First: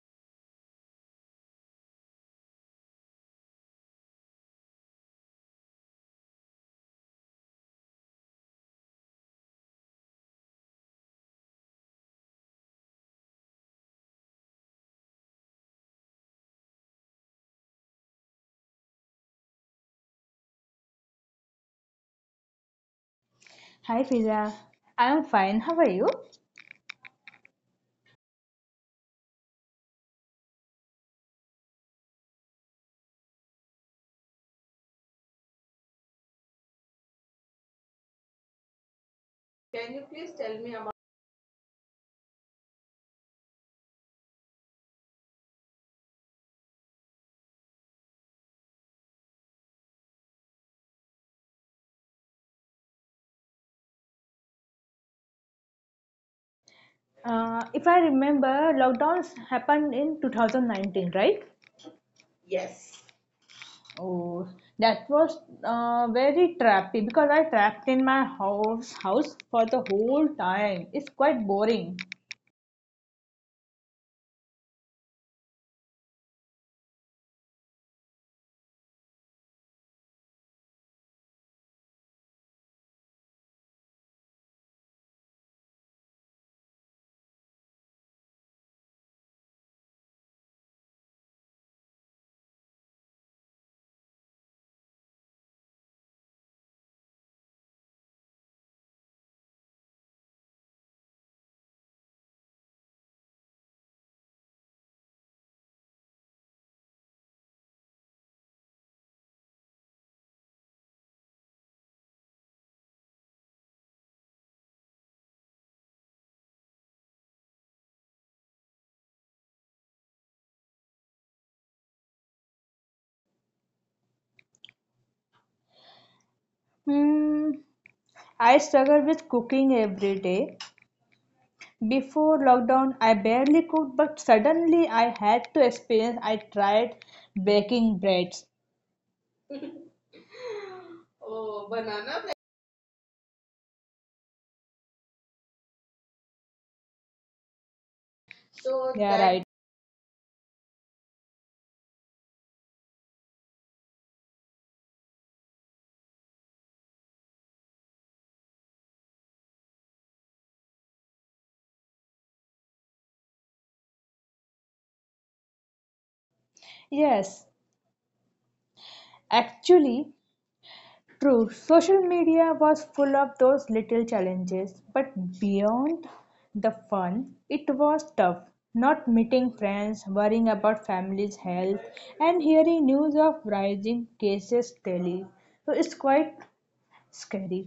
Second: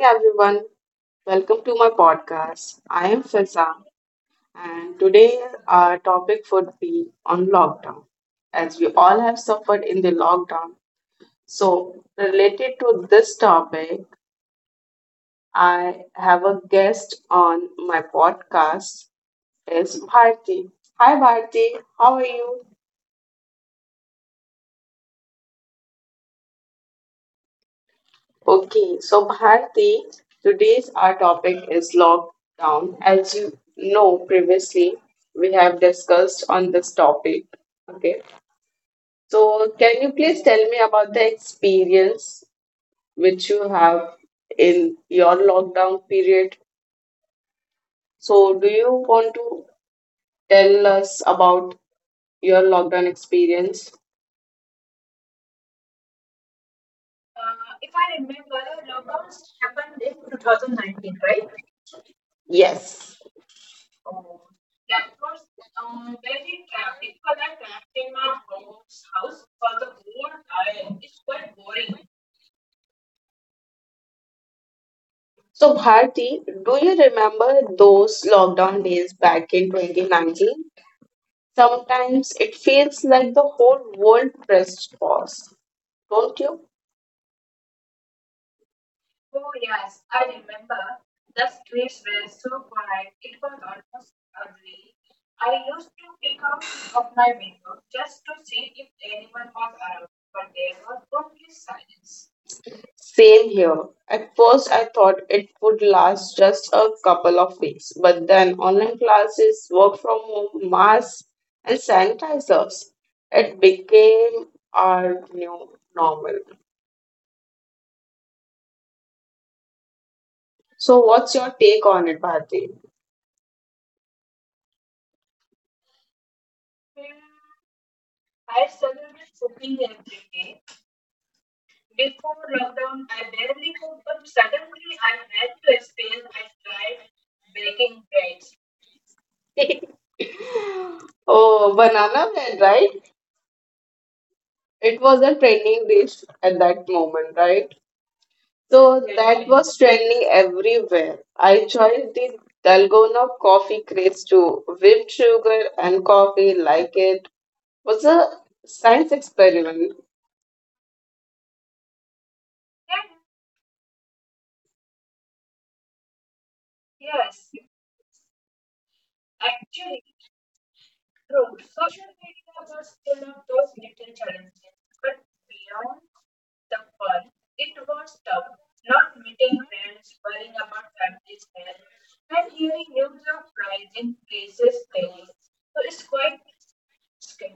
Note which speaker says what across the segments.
Speaker 1: everyone. Welcome to my podcast. I am Filza and today our topic would be on lockdown. As we all have suffered in the lockdown. So, related to this topic, I have a guest on my podcast is Bharti. Hi Bharti, how are you?
Speaker 2: Hi Fiza, I'm fine. How are you?
Speaker 1: Okay, so Bharti, today's our topic is lockdown. As you know previously, we have discussed on this topic. Okay, so can you please tell me about the experience which you have in your lockdown period? So, do you want to tell us about your lockdown experience?
Speaker 2: If I remember, lockdowns happened in 2019, right?
Speaker 1: Yes.
Speaker 2: Oh, that was very trappy because I trapped in my house for the whole time. It's quite boring.
Speaker 1: So, Bharti, do you remember those lockdown days back in 2019? Sometimes it feels like the whole world pressed pause, don't you? Same here. At first, I thought it would last just a couple of weeks, but then online classes, work from home, masks, and sanitizers, it became our new normal. So, what's your take on it, Bharti?
Speaker 2: Hmm. I struggle with cooking every day. Before lockdown, I barely cooked, but suddenly I had to experience. I tried baking breads. Oh,
Speaker 1: Oh,
Speaker 2: banana bread.
Speaker 1: banana bread, right? It was a trending dish at that moment, right?
Speaker 2: So
Speaker 1: So
Speaker 2: yeah, that
Speaker 1: that was trending everywhere. I joined the Dalgona coffee craze too. Whipped sugar and coffee like it was a science experiment.
Speaker 2: yes, actually, true. Social media was full of those little challenges, but beyond the fun, it was tough. Not meeting friends, worrying about family's health, and hearing news of rising cases daily. So it's quite scary.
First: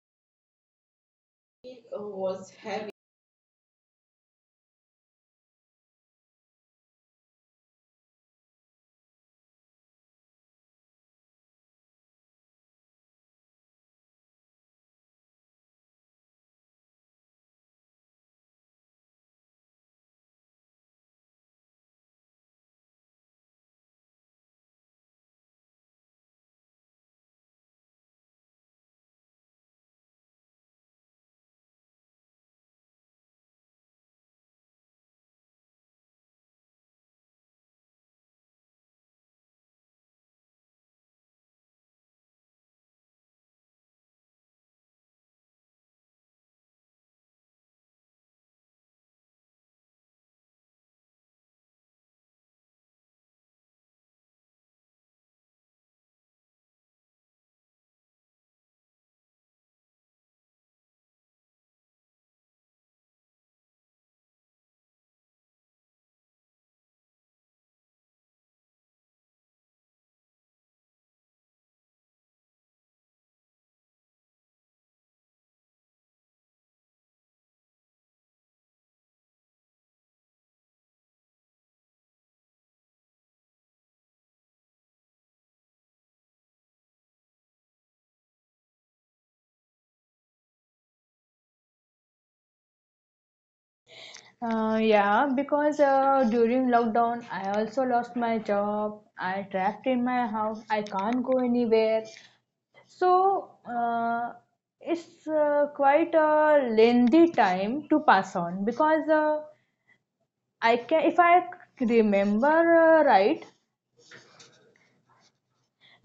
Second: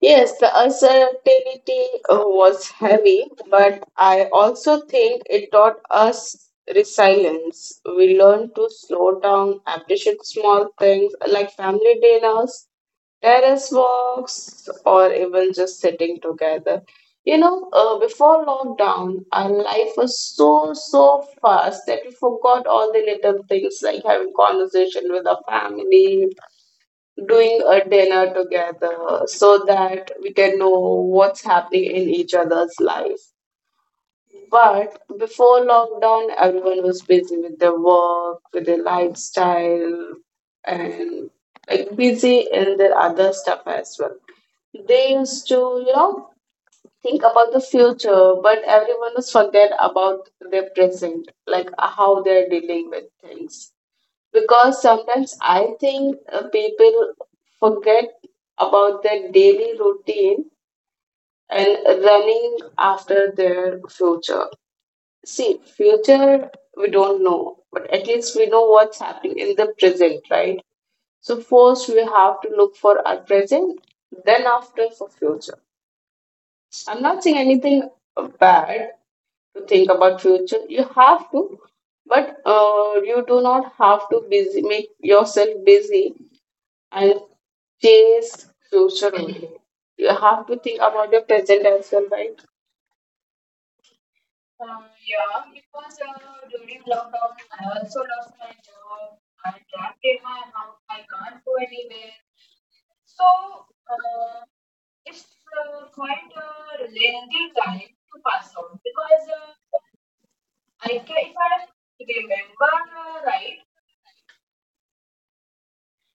Speaker 1: Yes, the uncertainty was heavy, but I also think it taught us resilience. We learned to slow down, appreciate small things like family dinners, terrace walks, or even just sitting together. You know, before lockdown, our life was so, so fast that we forgot all the little things like having conversation with our family, doing a dinner together so that we can know what's happening in each other's life. But before lockdown, everyone was busy with their work, with their lifestyle, and like busy in their other stuff as well. They used to, you know, think about the future, but everyone was forget about their present, like how they're dealing with things because sometimes I think people forget about their daily routine and running after their future. See, future we don't know, but at least we know what's happening in the present, right? So first we have to look for our present, then after for future. I'm not saying anything bad to think about future. You have to, but you do not have to busy make yourself busy and chase future only. You have to think about your present as well, right?
Speaker 2: Yeah, because during lockdown, I also lost my job. I trapped in my house. I can't go anywhere. So it's quite a lengthy time to pass on because I can, if I remember right,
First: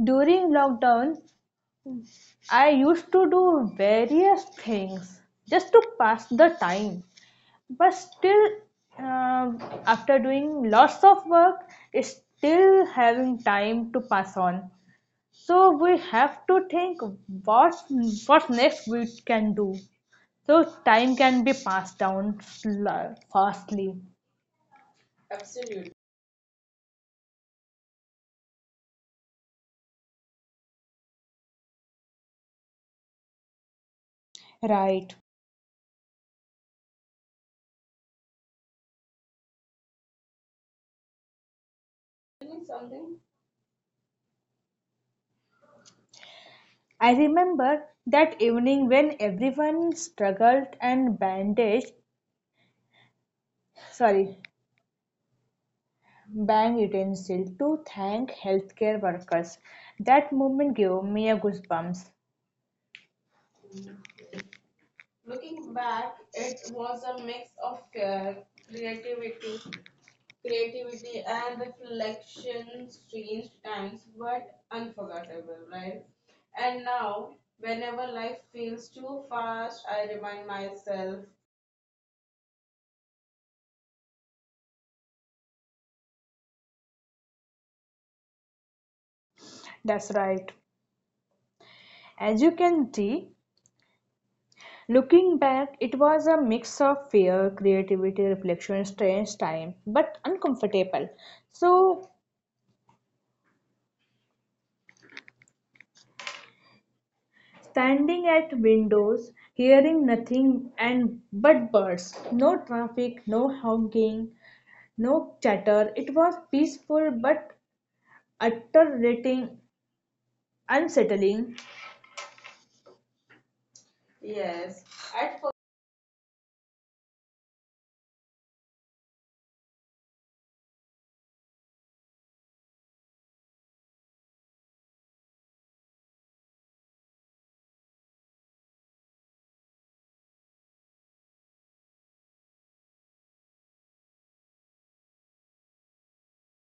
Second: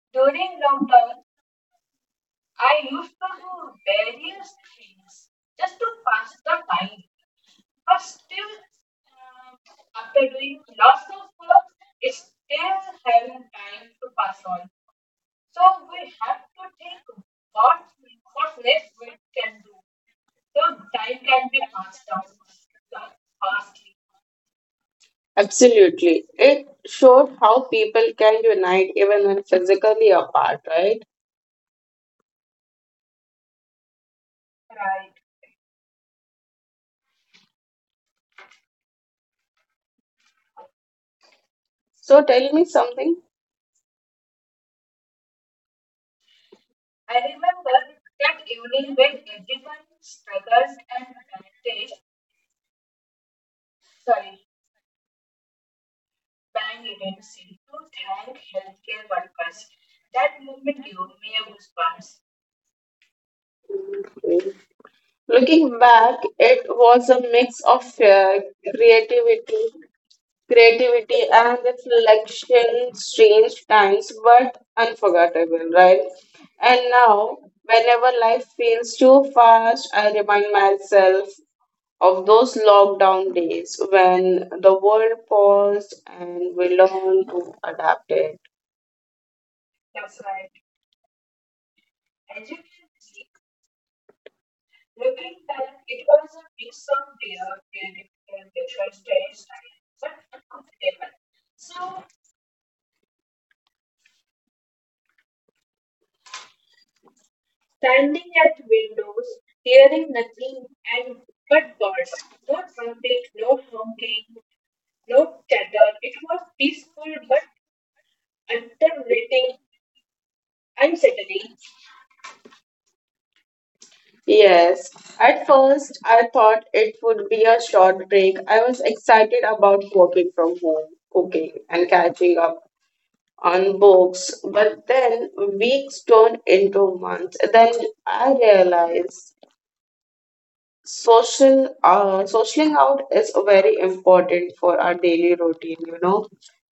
Speaker 2: during lockdown I used to do various things just to pass the time. But still, uh, after doing lots of work, it's still having time to pass on. So we have to think what what next we can do so time can be passed down fastly. Absolutely.
Speaker 1: Absolutely. It showed how people can unite even when physically apart, right?
Speaker 2: Right.
Speaker 1: So tell me
Speaker 2: Something.
Speaker 1: something.
Speaker 2: I remember that evening when everyone struggled and bandaged, sorry, bang utensil to thank healthcare workers. That moment gave me a goosebumps. Looking
Speaker 1: Looking
Speaker 2: back,
Speaker 1: back,
Speaker 2: it
Speaker 1: it
Speaker 2: was a
Speaker 1: was a
Speaker 2: mix
Speaker 1: mix
Speaker 2: of
Speaker 1: of
Speaker 2: care,
Speaker 1: fear,
Speaker 2: creativity,
Speaker 1: creativity,
Speaker 2: creativity
Speaker 1: creativity
Speaker 2: and
Speaker 1: and
Speaker 2: reflection,
Speaker 1: reflection,
Speaker 2: strange
Speaker 1: strange
Speaker 2: times,
Speaker 1: times,
Speaker 2: but
Speaker 1: but
Speaker 2: unforgettable,
Speaker 1: unforgettable,
Speaker 2: right?
Speaker 1: right?
Speaker 2: And
Speaker 1: And
Speaker 2: now,
Speaker 1: now,
Speaker 2: whenever
Speaker 1: whenever
Speaker 2: life
Speaker 1: life
Speaker 2: feels
Speaker 1: feels
Speaker 2: too
Speaker 1: too
Speaker 2: fast, I
Speaker 1: fast, I
Speaker 2: remind
Speaker 1: remind
Speaker 2: myself.
Speaker 1: myself of those lockdown days when the world paused and we learned to adapt it.
Speaker 2: That's right. As you can see, looking back, it was a mix of fear, creativity, reflection, strange time, but uncomfortable. So standing at windows, hearing nothing and but birds. No traffic, no honking, no chatter. It was peaceful but utterly unsettling. Yes.
Speaker 1: Yes,
Speaker 2: At first,
Speaker 1: at first I thought it would be a short break. I was excited about working from home, cooking, and catching up on books, but then weeks turned into months. Then I realized socialing out is very important for our daily routine. You know,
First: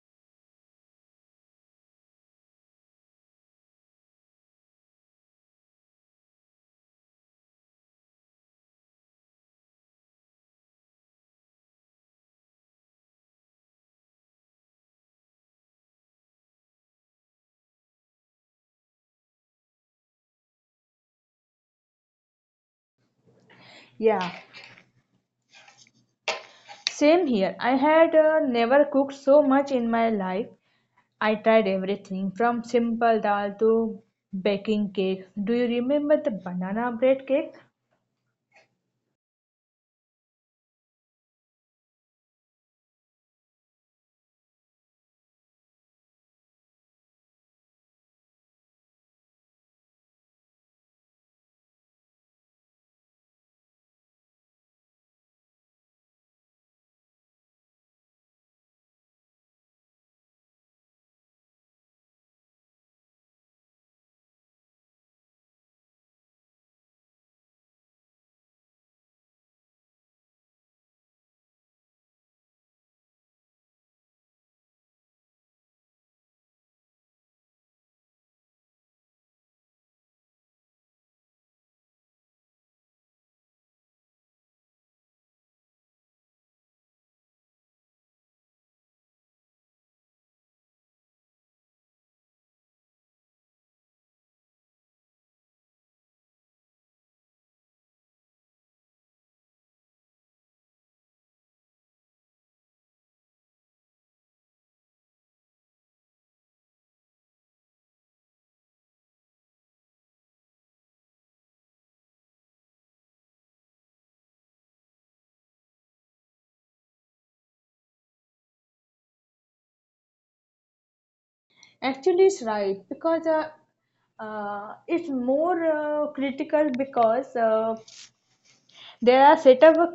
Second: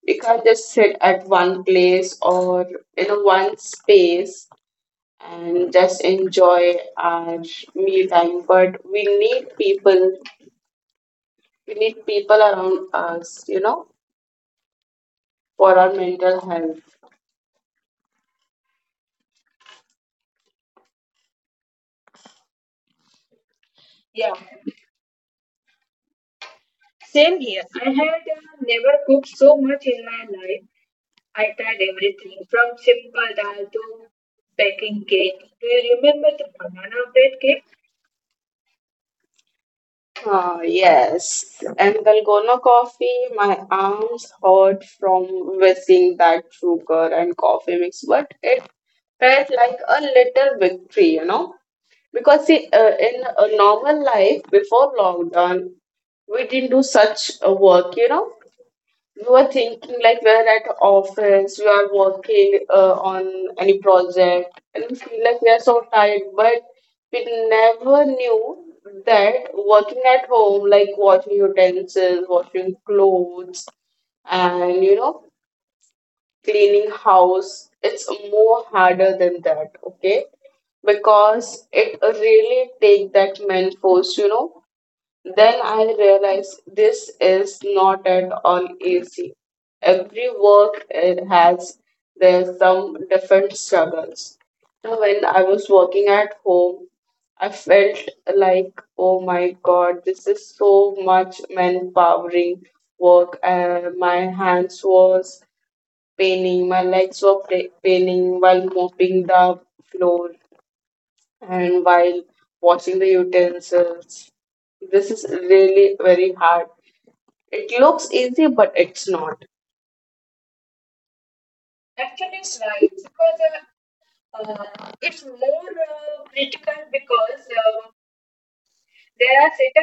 Speaker 1: we can't just sit at one place or in a one space and just enjoy our me time. But we need people. We need people around us. You know, for our mental health.
Speaker 2: yeah, same here. I had never cooked so much in my life. I tried everything from simple dal to baking cakes. Do you remember the banana bread cake?
Speaker 1: Ah, yes. And Dalgona coffee, my arms hurt from whizzing that sugar and coffee mix, but it felt like a little victory. Because see, in a normal life before lockdown, we didn't do such a work. You know, you are thinking like we're at office, you are working on any project, and we feel like we are so tired, but we never knew that working at home, like washing utensils, washing clothes, and you know, cleaning house, it's more harder than that, okay? Because it really take that man force. You know, then I realized this is not at all easy. Every work it has there's some different struggles. So when I was working at home, I felt like, oh my God, this is so much manpowering work. My hands was paining, my legs were paining while mopping the floor and while washing the utensils. This is really very hard. It looks easy, but it's not.
Speaker 2: Actually, it's right because it's more critical because there are set up a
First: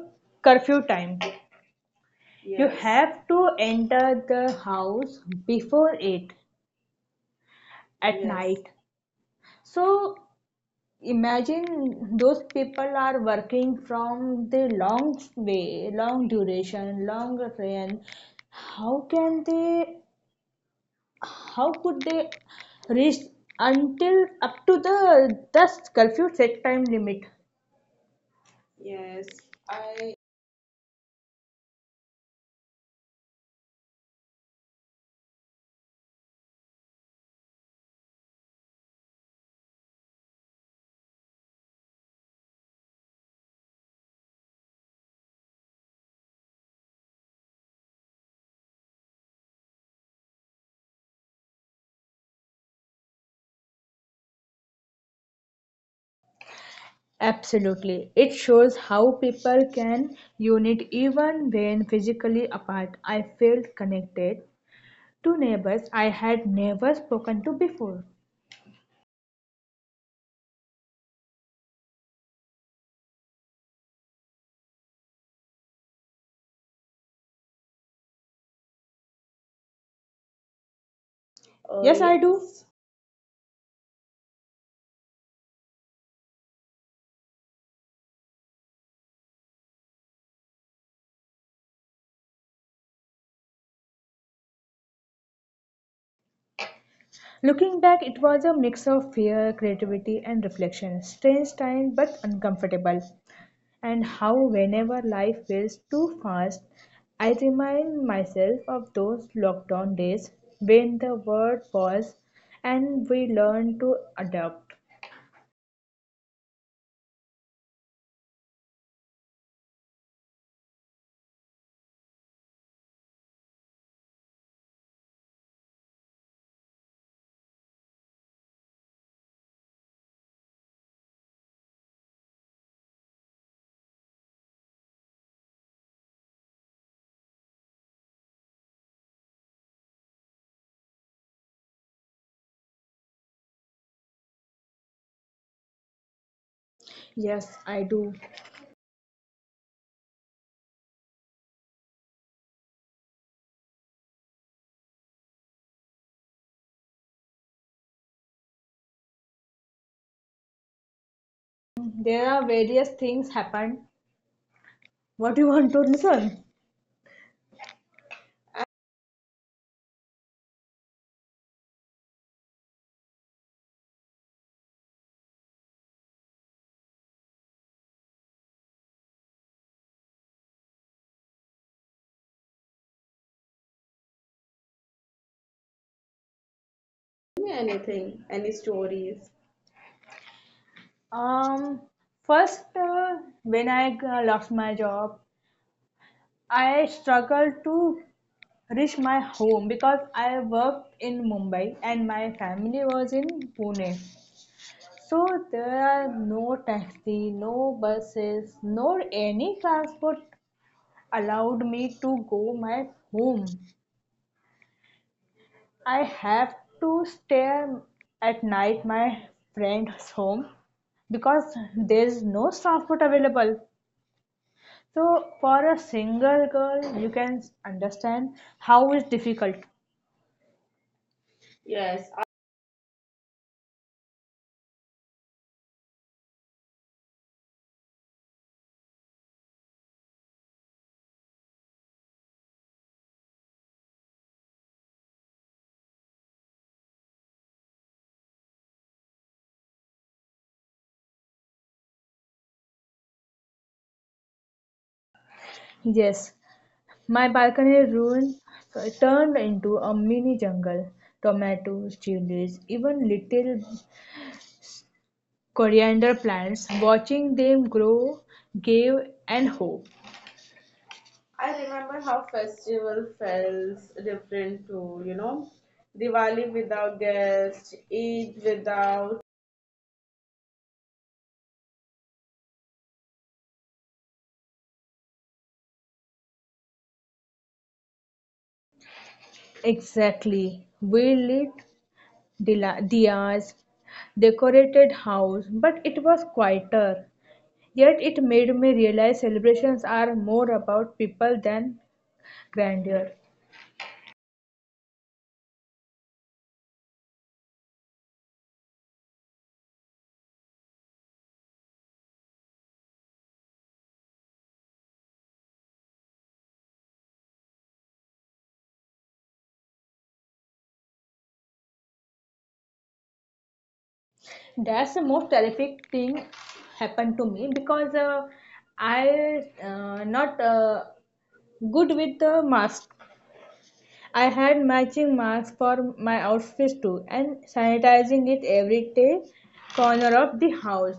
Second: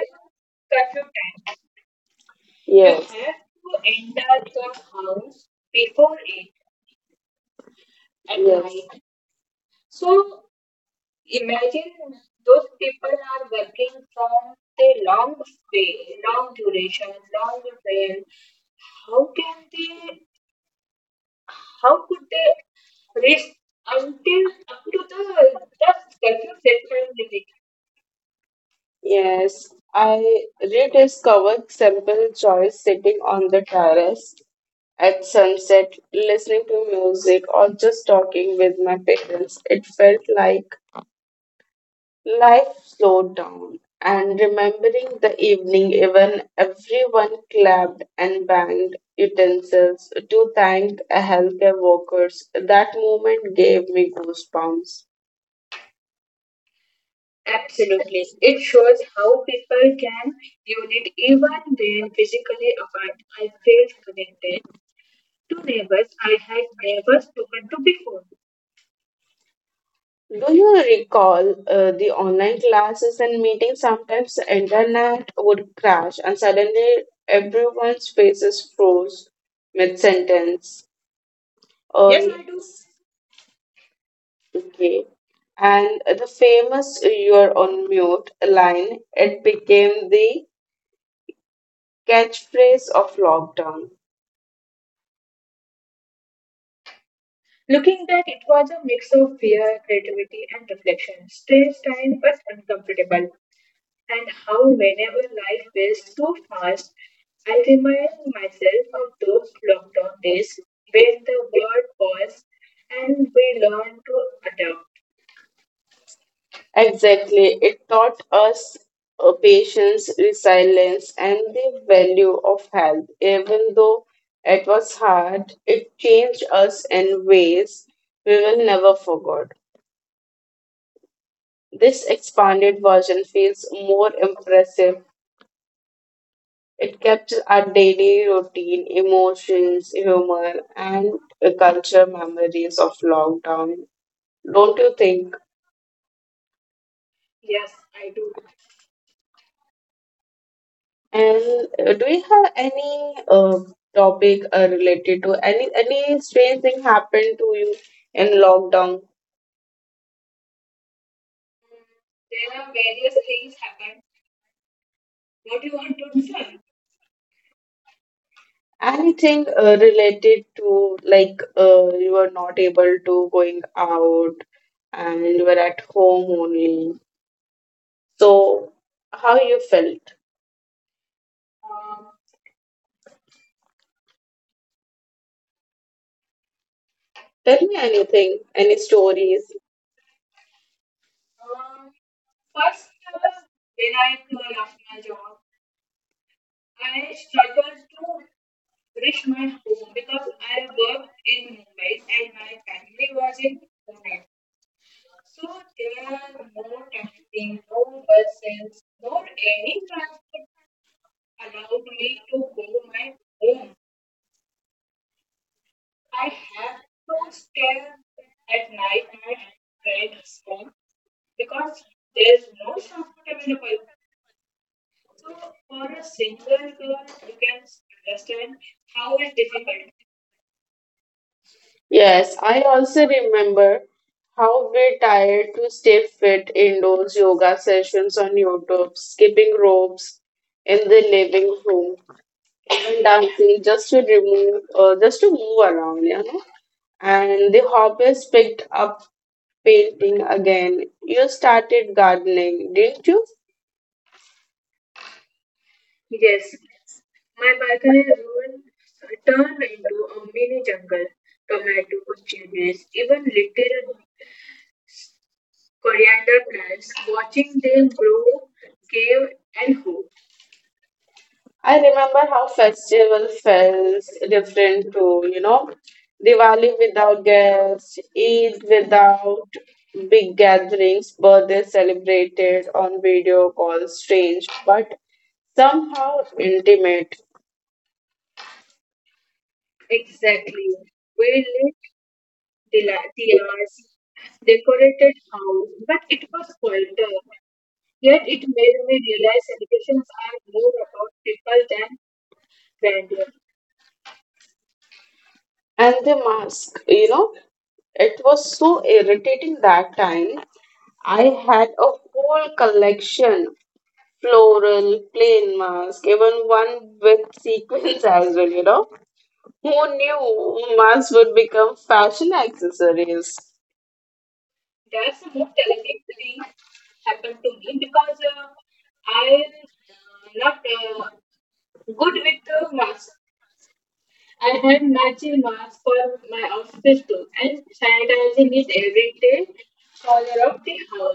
Speaker 2: curfew time. You yes,
Speaker 1: You have
Speaker 2: have to
Speaker 1: to enter
Speaker 2: enter the
Speaker 1: the
Speaker 2: house
Speaker 1: house
Speaker 2: before
Speaker 1: before
Speaker 2: eight
Speaker 1: it
Speaker 2: at yes,
Speaker 1: at
Speaker 2: night.
Speaker 1: night.
Speaker 2: So imagine those people are working from the long way, long duration, long train. How can they? How could they reach until up to the curfew set time limit? Yes,
Speaker 1: Yes,
Speaker 2: I
Speaker 1: I rediscovered simple joys sitting on the terrace at sunset, listening to music, or just talking with my parents. It felt like life slowed down, and remembering the evening, even everyone clapped and banged utensils to thank a healthcare workers. That moment gave me goosebumps.
Speaker 2: absolutely. It shows how people can unite even when physically apart. I felt connected to neighbors I had never spoken to before.
Speaker 1: Do you recall the online classes and meetings? Sometimes the internet would crash, and suddenly everyone's faces froze mid sentence.
Speaker 2: Yes, I do. Yes.
Speaker 1: Okay. And the famous "You're on mute" line, it became the catchphrase of lockdown.
Speaker 2: Looking back, it was a mix of fear, creativity, and reflection. Strange time, but uncomfortable. And how, whenever life feels too fast, I remind myself of those lockdown days when the world paused and we learned to adapt.
Speaker 1: Exactly. It taught us patience, resilience, and the value of health. Even though it was hard, it changed us in ways we will never forget. This expanded version feels more impressive. It captures our daily routine, emotions, humor, and culture memories of lockdown. Don't you think?
Speaker 2: Yes, I do.
Speaker 1: And do you have any topic related to any strange thing happened to you in lockdown?
Speaker 2: There are various things happen. What you want to listen?
Speaker 1: Anything related to like you were not able to going out and you were at home only. So how you felt? Tell
Speaker 2: Me
Speaker 1: me anything,
Speaker 2: anything, any
Speaker 1: any
Speaker 2: stories.
Speaker 1: stories.
Speaker 2: Um, First, when I lost my job, I struggled to reach my home because I worked in Mumbai and my family was in Pune. So there are no taxi, no buses, nor any transport allowed me to go my home. I have to stay at night my friend's home because there's no transport available. So for a single girl, you can understand how it's difficult. Yes, I-
Speaker 1: Yes, I also remember how we tired to stay fit indoors yoga sessions on YouTube, skipping ropes in the living room, and dancing just to move around, you know. And the hobbies picked up painting again. You started gardening, didn't you?
Speaker 2: yes, my balcony ruin turned into a mini jungle. Tomatoes, chilies, even little coriander plants. Watching them grow gave an hope. I
Speaker 1: I
Speaker 2: remember
Speaker 1: remember
Speaker 2: how
Speaker 1: how
Speaker 2: festival
Speaker 1: festival
Speaker 2: felt
Speaker 1: felt
Speaker 2: different
Speaker 1: different
Speaker 2: too, you
Speaker 1: too, you
Speaker 2: know.
Speaker 1: know.
Speaker 2: Diwali
Speaker 1: Diwali
Speaker 2: without
Speaker 1: without
Speaker 2: guests,
Speaker 1: guests,
Speaker 2: Eid
Speaker 1: Eid
Speaker 2: without
Speaker 1: without big gatherings, birthdays celebrated on video calls, strange, but somehow intimate.
Speaker 2: exactly. We lit dila- diyas, decorated house, but it was quieter. Yet it made me realize celebrations are more about people than grandeur.
Speaker 1: And the mask, you know, it was so irritating that time. I had a whole collection floral, plain mask, even one with sequins as well, you know. Who knew masks would become fashion accessories?
Speaker 2: That's the most terrific thing happened to me because I not good with the mas- I had matching masks for my outfits too and sanitizing it every day corner of the house.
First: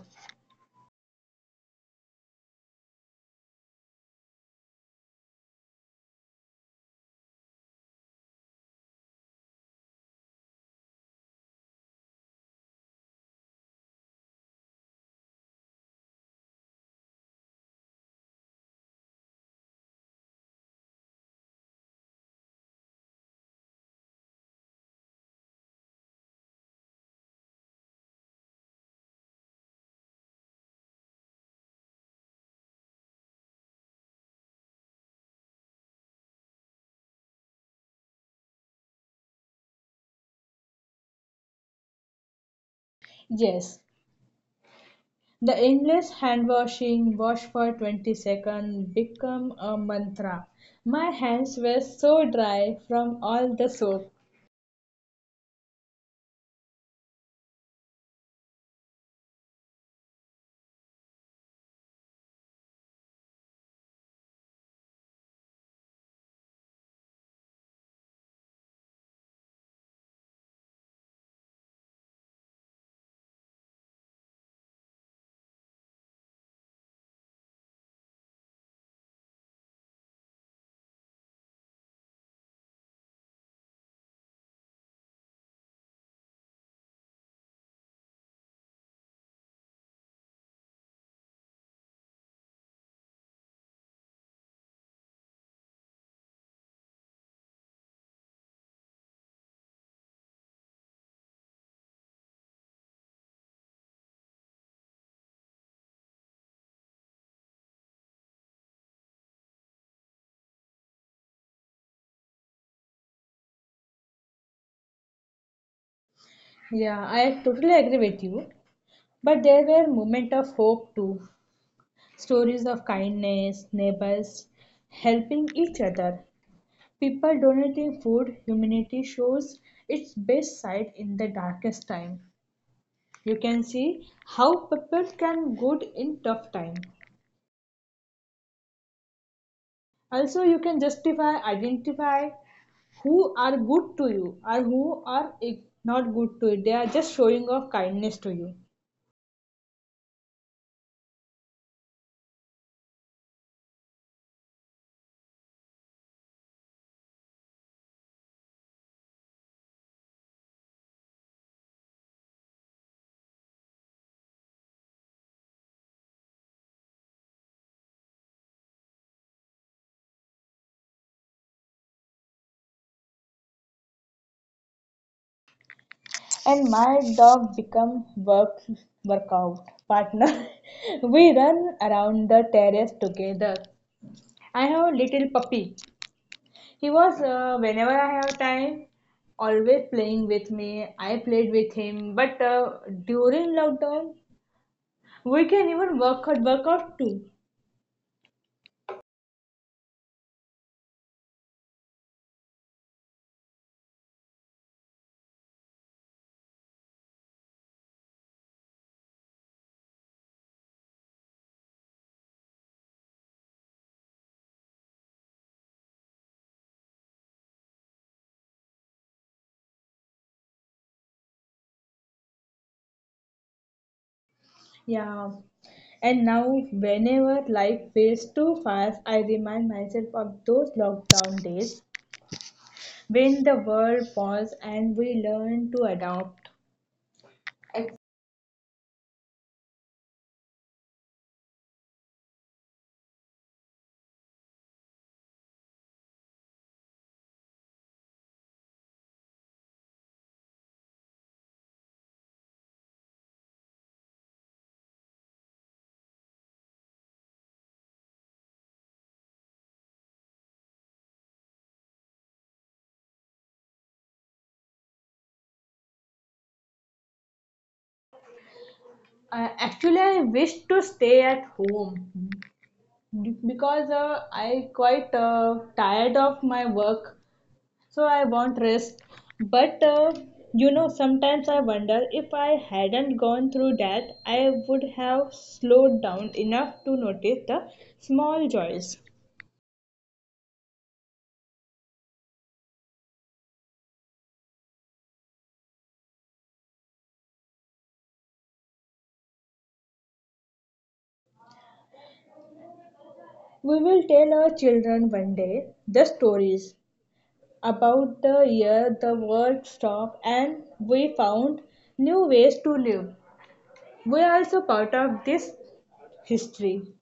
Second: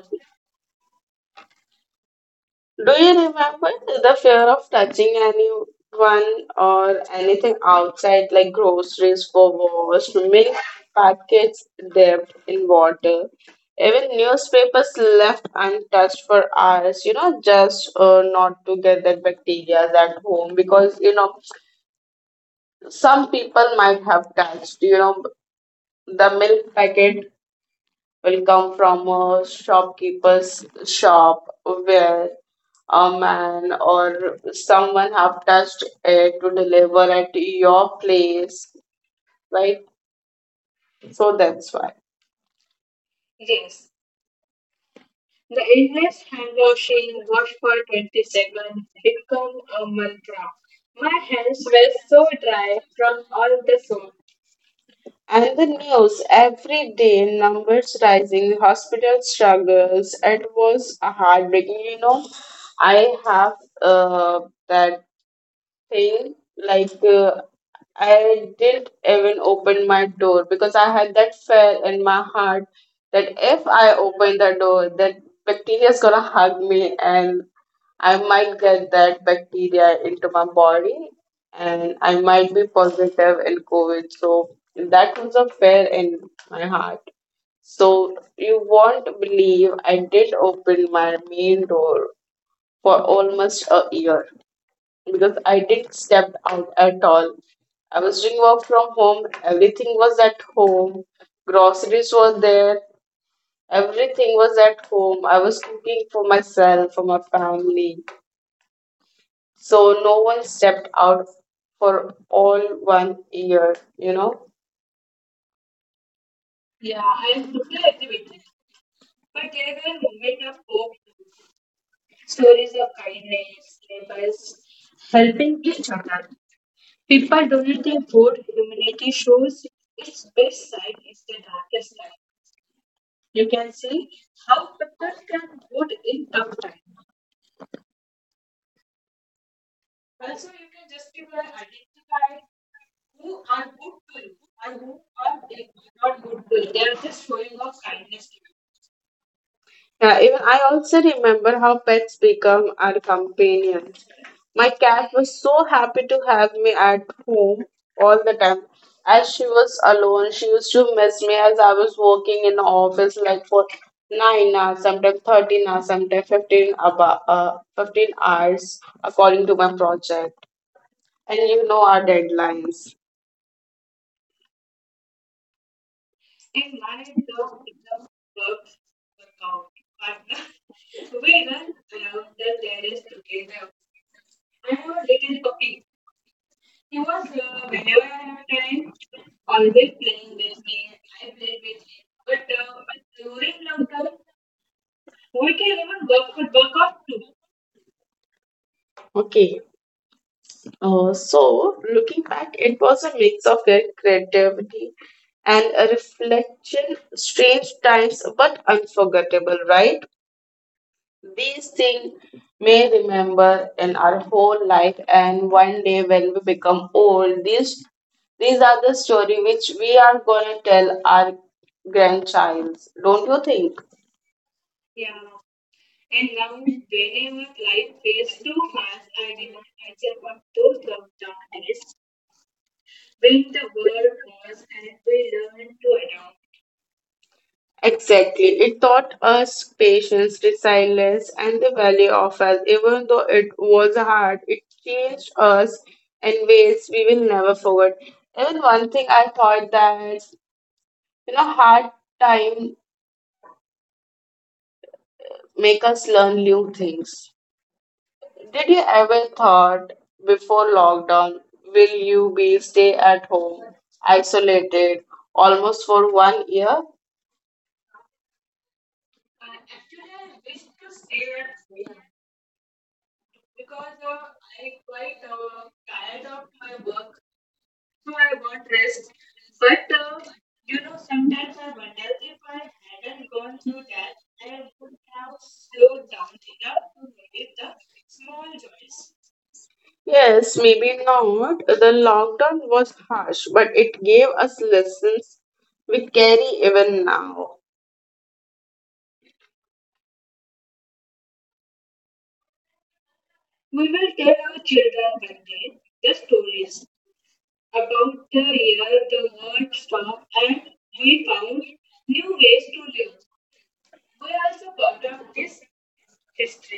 Speaker 1: Do you remember the fear of touching anyone or anything outside, like groceries for wash, milk packets dipped in water, even newspapers left untouched for hours? You know, just not to get that bacteria at home because you know some people might have touched. You know, the milk packet will come from a shopkeeper's shop where a man or someone have touched it to deliver at your place, right? So that's why.
Speaker 2: Yes, the endless hand washing, wash for 20 seconds, become a mantra. My hands were so dry from all the soap.
Speaker 1: And the news every day numbers rising, hospital struggles. It was heartbreaking, you know. I have uh, that thing. Like I didn't even open my door because I had that fear in my heart that if I open the door, that bacteria is gonna hug me and I might get that bacteria into my body and I might be positive in COVID. So that was a fear in my heart. So you won't believe I did open my main door for almost a year because I didn't step out at all. I was doing work from home. Everything was at home. Groceries were there. Everything was at home. I was cooking for myself, for my family. So no one stepped out for all one year, you know.
Speaker 2: Yeah, I totally agree with you. But there were moments of hope too. Stories of kindness, neighbors helping each other, people donating food, humanity shows its best side in the darkest time. You can see how people can good in tough time. Also, you can justify, identify who are good to you or who are not good to you. They are just showing of kindness to you.
Speaker 1: Yeah, even I also remember how pets become our companion. My cat was so happy to have me at home all the time. As she was alone, she used to miss me as I was working in the office like for 9 hours, sometimes 13 hours, sometimes fifteen about 15 hours according to my project. And you know our deadlines.
Speaker 2: And my dog become workout partner. We run around the terrace together. I have a little puppy. He was, whenever I have time, always playing with me. I played with him. But during lockdown, we can even work out too.
Speaker 1: Okay. So looking back, it was a mix of their creativity and a reflection, strange times but unforgettable, right? These things may remember in our whole life, and one day when we become old, these are the story which we are gonna tell our grandchilds. Don't you think?
Speaker 2: Yeah. And now, whenever life feels too fast, I remind myself of those lockdown days when the world paused and we learned to adapt. Ac-
Speaker 1: Exactly. It taught us patience, resilience, and the value of us. Even though it was hard, it changed us in ways we will never forget. Even one thing I thought that you know, hard time make us learn new things. Did you ever thought before lockdown, will you be stay at home, isolated, almost for one year?
Speaker 2: Actually, I wish to stay at home because I quite tired of my work, so I won't risk, but you know, sometimes I wonder if I hadn't gone through that, I would have slowed down enough to notice the small joys.
Speaker 1: Yes, maybe not. The lockdown was harsh, but it gave us lessons we carry even now.
Speaker 2: We will tell our children one day the stories about the year the world stopped and we found new ways to live. We are also part of this history.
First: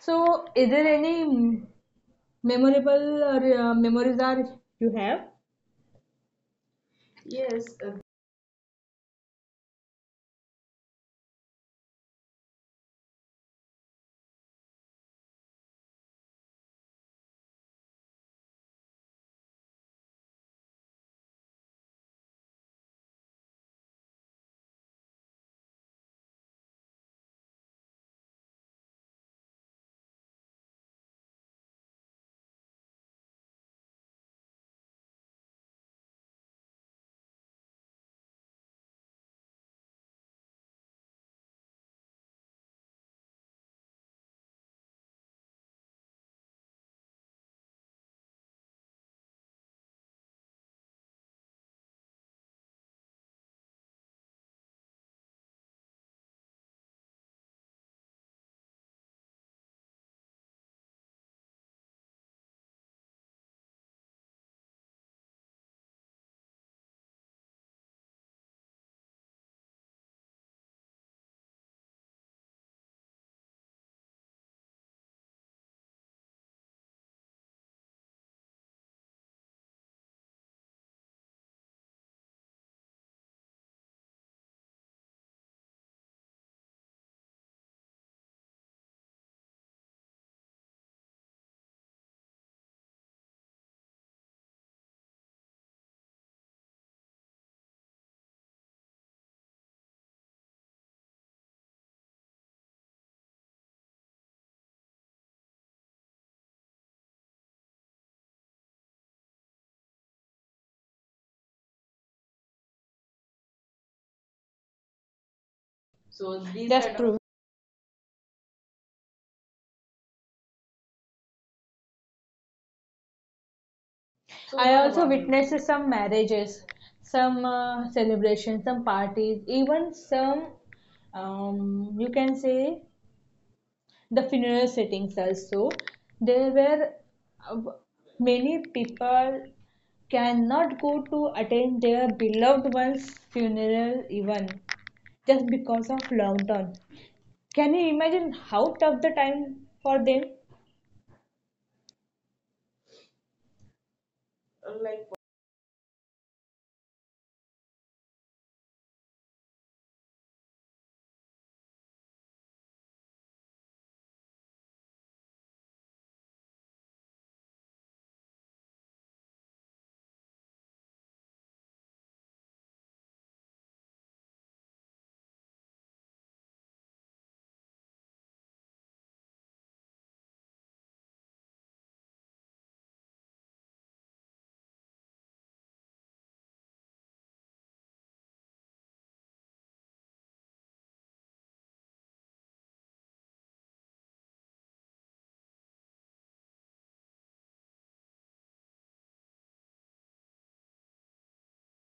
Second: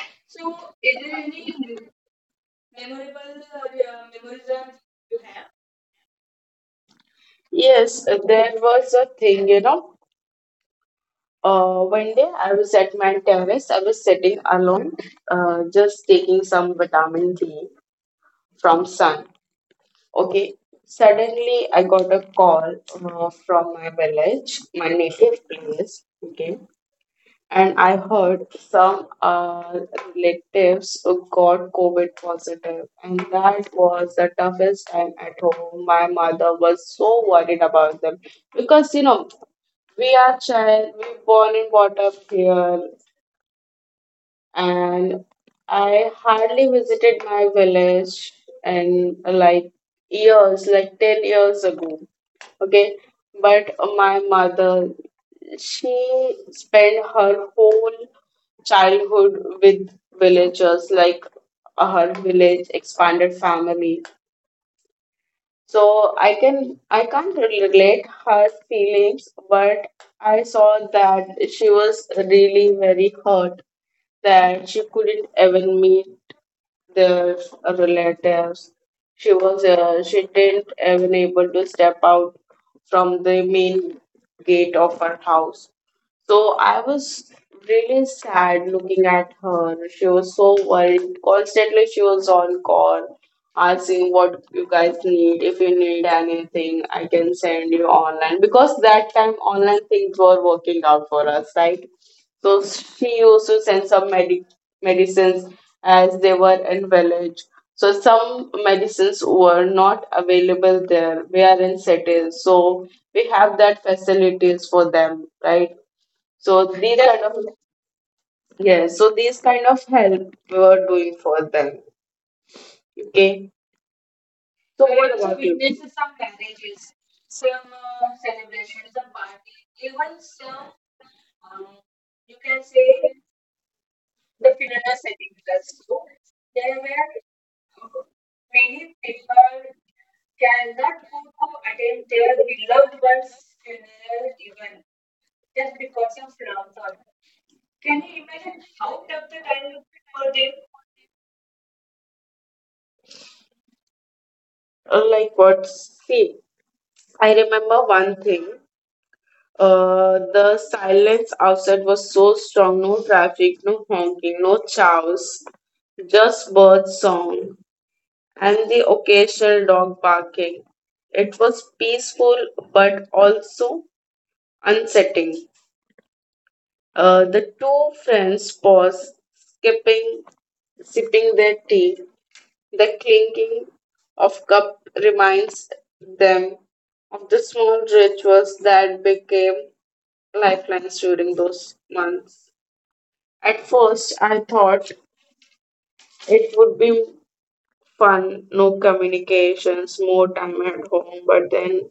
Speaker 2: So is there any memorable memories that you have? Yes,
Speaker 1: Yes, there was a thing, you know. One day I was at my terrace. I was sitting alone, just taking some vitamin D from sun. Okay, suddenly I got a call from my village, my native place. Okay, and I heard some relatives who got COVID positive, and that was the toughest time at home. My mother was so worried about them because you know we are child, we born and brought up here, and I hardly visited my village in like years, like 10 years ago. Okay, but my mother, she spent her whole childhood with villagers, like her village expanded family. So I can't relate her feelings, but I saw that she was really very hurt that she couldn't even meet their relatives. She was she didn't even able to step out from the main gate of her house. So I was really sad looking at her. She was so worried. Constantly she was on call asking what you guys need. If you need anything, I can send you online. Because that time online things were working out for us, right? So she used to send some medicines as they were in village. So some medicines were not available there. We are in cities, so we have that facilities for them, right?
Speaker 2: so these that's
Speaker 1: So
Speaker 2: kind of true.
Speaker 1: these kind of yes, so these kind of help we were doing for them. Okay.
Speaker 2: So I what also
Speaker 1: So
Speaker 2: about you?
Speaker 1: what about
Speaker 2: Witnessed
Speaker 1: you?
Speaker 2: some marriages, some celebrations, some parties, even some, you can say, the funeral settings also. There were uh, many people cannot go to attend their beloved one's funeral even just because of lockdown. Can you imagine how tough the time for them? Like
Speaker 1: Like what? See, I remember one thing. The silence outside was so strong, no traffic, no honking, no chows, just bird song and the occasional dog barking. It was peaceful but also unsettling. The two friends paused, sipping their tea. The clinking of cup reminds them of the small rituals that became lifelines during those months. At first, I thought it would be fun, no communications, more time at home, but then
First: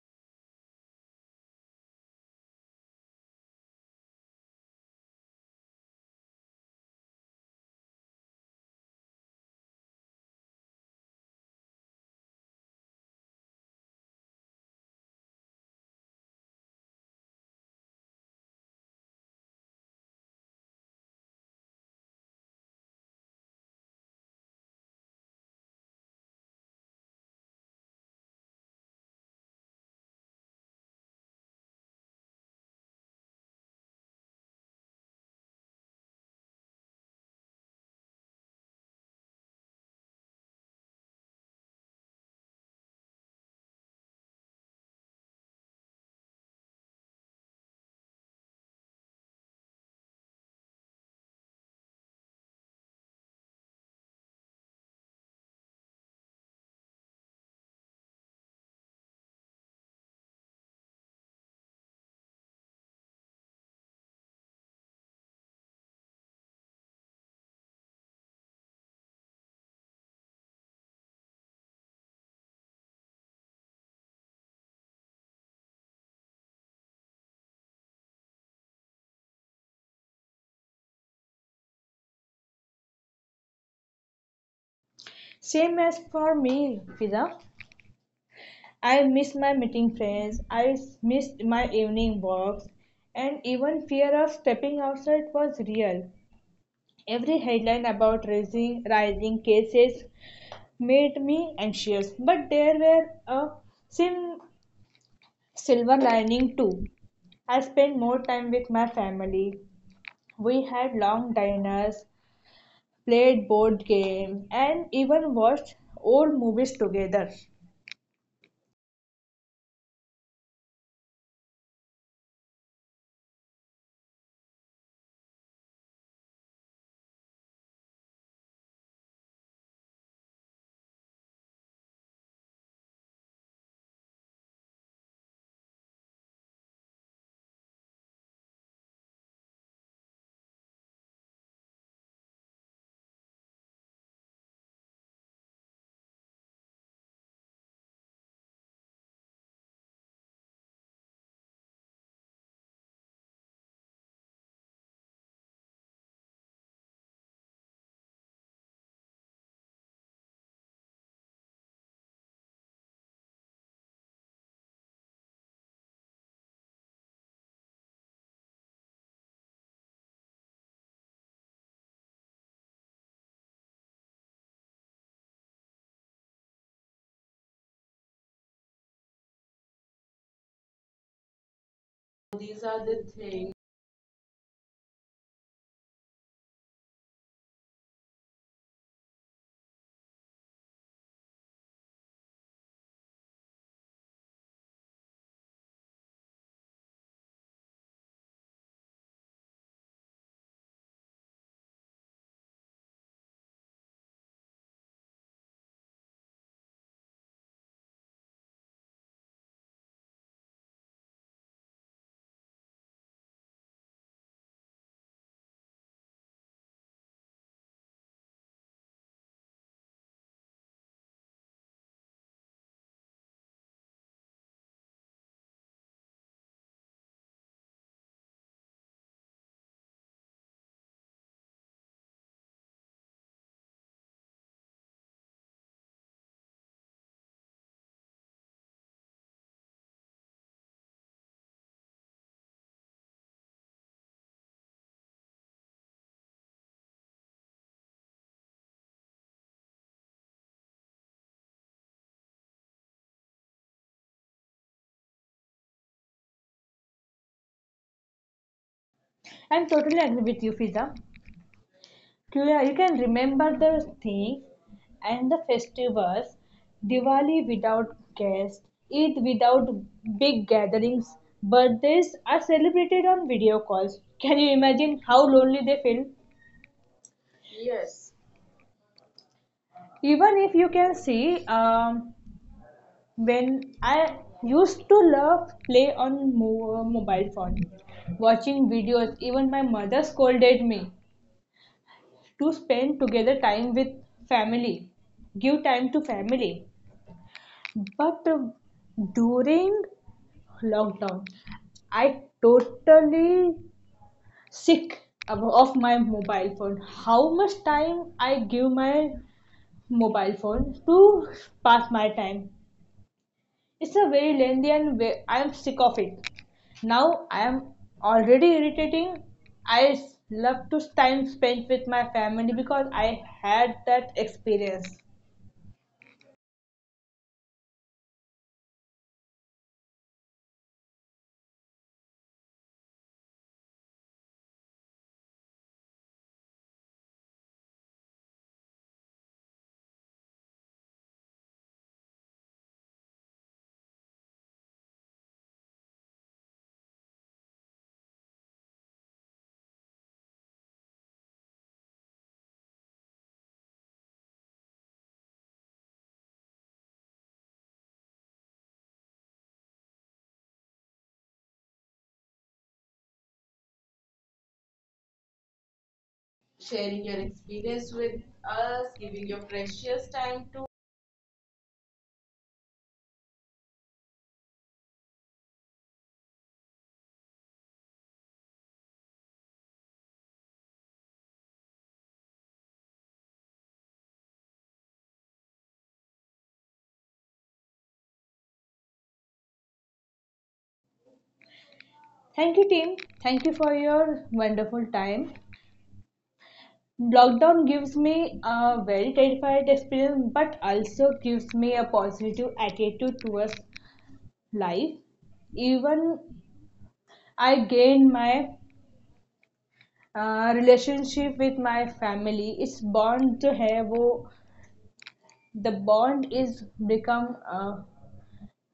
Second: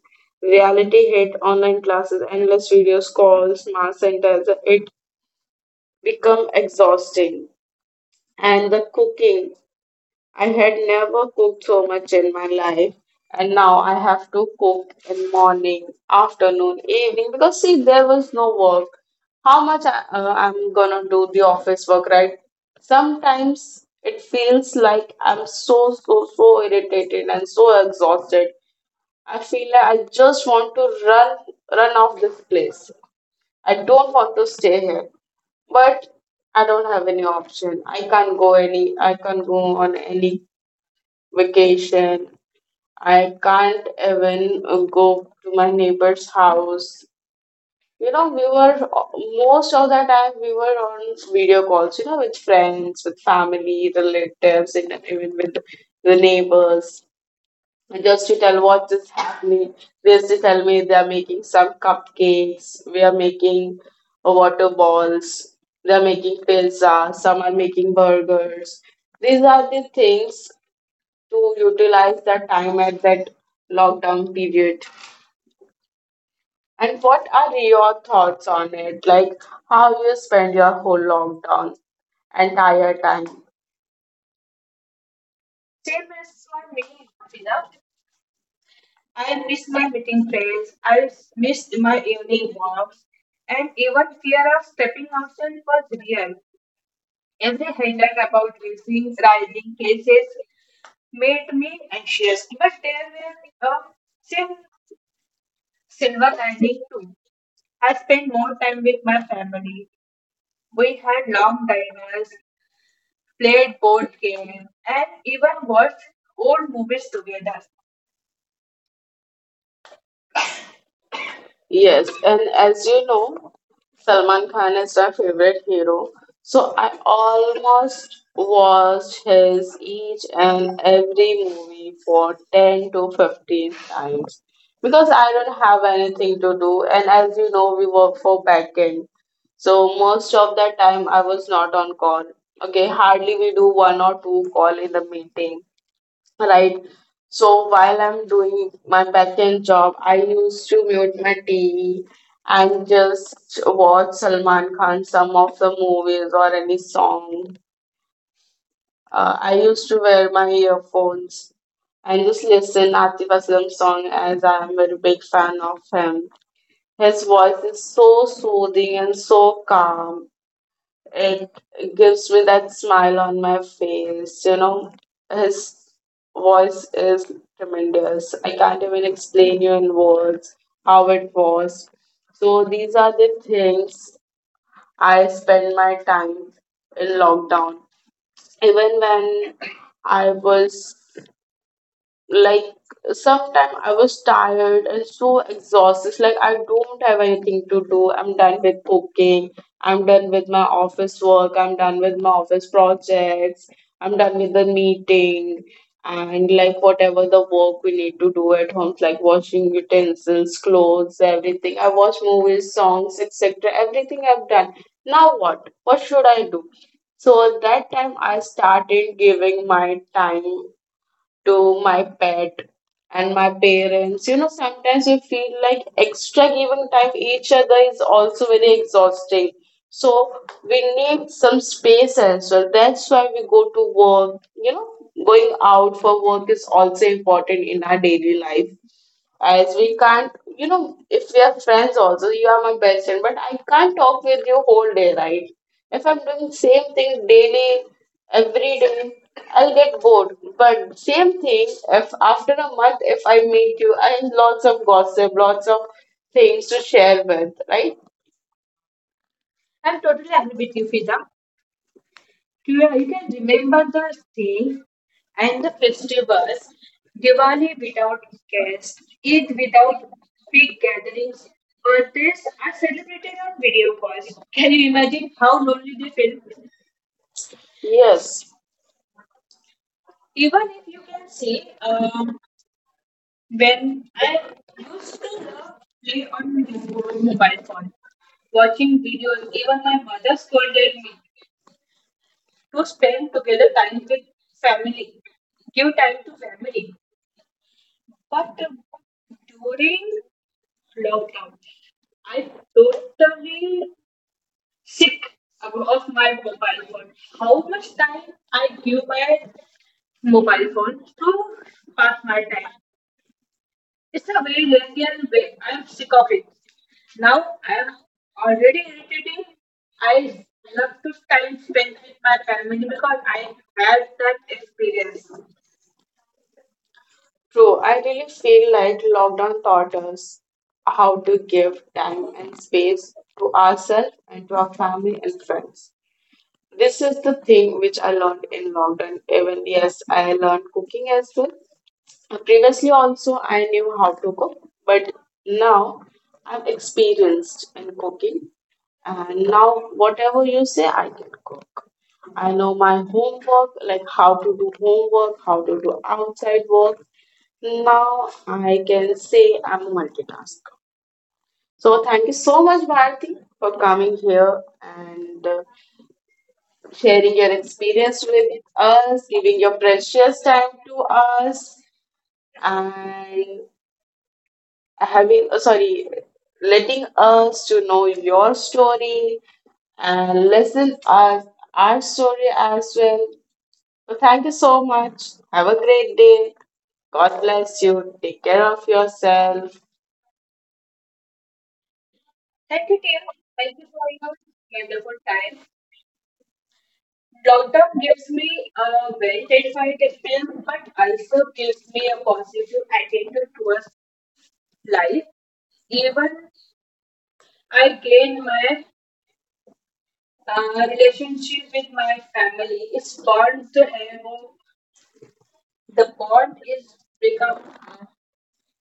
Speaker 1: reality hit online classes, endless videos, calls, mass centers, it become exhausting. And the cooking, I had never cooked so much in my life, and now I have to cook in morning, afternoon, evening because see, there was no work. How much I, I'm gonna do the office work, right? Sometimes it feels like I'm so irritated and so exhausted. I feel like I just want to run, run off this place. I don't want to stay here but I don't have any option. I can't go on any vacation. I can't even go to my neighbor's house. You know, we were most of the time we were on video calls, you know, with friends, with family, relatives, and even with the neighbors. And just to tell what is happening. They used to tell me they are making some cupcakes, we are making water balls, they are making pizza, some are making burgers. These are the things to utilize that time at that lockdown period. And what are your thoughts on it? Like how you spend your whole lockdown entire time?
Speaker 2: same as for me, Fiza. I miss my meeting friends, I s- missed my evening walks, and even fear of stepping outside was real. Every headline about rising cases made me anxious, but there were a sim- silver lining too. I spent more time with my family. We had long dinners, played board games, and even watched old movies together.
Speaker 1: Yes, and as you know, Salman Khan is my favorite hero. So I almost watched his each and every movie for 10 to 15 times because I don't have anything to do. And as you know, we work for backend. So most of the time I was not on call. Okay, hardly we do one or two call in the meeting. Right. So while I'm doing my backend job, I used to mute my TV and just watch Salman Khan some of the movies or any song. I used to wear my earphones and just listen Atif Aslam song as I'm a very big fan of him. His voice is so soothing and so calm, it gives me that smile on my face, you know. His voice is tremendous. I can't even explain you in words how it was. So
Speaker 2: These are
Speaker 1: these
Speaker 2: the
Speaker 1: are the
Speaker 2: things.
Speaker 1: things I spend my time in lockdown. Even when I was, like, sometimes I was tired and so exhausted. Like, I don't have anything to do. I'm done with cooking. I'm done with my office work. I'm done with my office projects. I'm done with the meeting, and like whatever the work we need to do at home, like washing utensils, clothes, everything. I watch movies, songs, etc. Everything I've done. Now what? What should I do? So at that time, I started giving my time to my pet and my parents. You know, sometimes we feel like extra giving time each other is also very exhausting. So we need some space as well. That's why we go to work. You know, going out for work is also important in our daily life, as we can't, you know, if we are friends also, you are my best friend but I can't talk with you whole day, right? If I'm doing same thing daily, every day, I'll get bored. But same thing, if after a month if I meet you, I have lots of gossip, lots of things to share with, right?
Speaker 2: I'm totally agree with you, Fiza. Yeah, you can remember the things and the festivals, Diwali without guests, Eid without big gatherings, birthdays are celebrated on video calls. Can you imagine how lonely they feel? Yes.
Speaker 1: Yes,
Speaker 2: Even if you can see, when I used to love play on mo- mobile phone, watching videos, even my mother scolded me to spend together time with family, give time to family, but during lockdown I totally sick of my mobile phone. How much time I give my mobile phone to pass my time. It's a very lengthy and ve- I am sick of it. Now I am already irritating. I love to time spent with my family because I had that experience
Speaker 1: true, I really feel like lockdown taught us how to give time and space to ourselves and to our family and friends. This is the thing which I learned in London. Even yes, I learned cooking as well. Previously also I knew how to cook, but now I'm experienced in cooking. And now whatever you say, I can cook. I know my homework, like how to do homework, how to do outside work. Now I can say I'm a multitasker. So thank you so much, Bharti, for coming here and
Speaker 2: sharing
Speaker 1: sharing
Speaker 2: your
Speaker 1: your
Speaker 2: experience
Speaker 1: experience
Speaker 2: with
Speaker 1: with
Speaker 2: us,
Speaker 1: us,
Speaker 2: giving
Speaker 1: giving
Speaker 2: your
Speaker 1: your
Speaker 2: precious
Speaker 1: precious time
Speaker 2: time to
Speaker 1: to us, and having sorry, letting us to know your story and listen us our story as well. So thank you so much. Have a great day. God bless you. Take care of yourself.
Speaker 2: thank you, team. Thank you for your wonderful time. Lockdown gives me a very terrified experience, but also gives me a positive attitude towards life. Even I gain my relationship with my family. It's bond जो है the bond is become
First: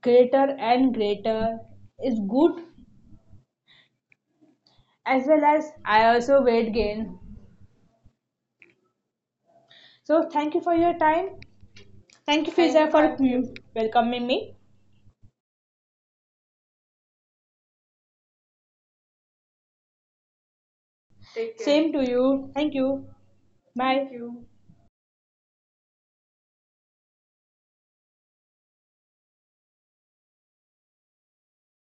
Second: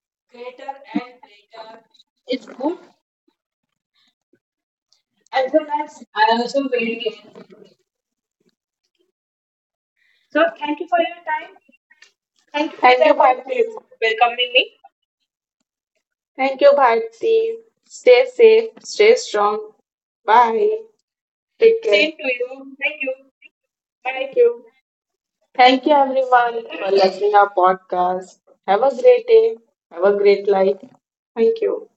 Speaker 2: greater and greater. It's good as well as I also weight gain. So thank you for your time. Thank you,
Speaker 1: Thank
Speaker 2: Fiza,
Speaker 1: you,
Speaker 2: for
Speaker 1: Bharti.
Speaker 2: welcoming me.
Speaker 1: Thank you, Bharti. Stay safe. Stay strong. Bye.
Speaker 2: Take care.
Speaker 1: Take
Speaker 2: Same to
Speaker 1: care.
Speaker 2: you. Thank you. Bye. Thank
Speaker 1: Thank
Speaker 2: you.
Speaker 1: you. Thank you everyone for listening our podcast. Have a great day. Have a great life. Thank you.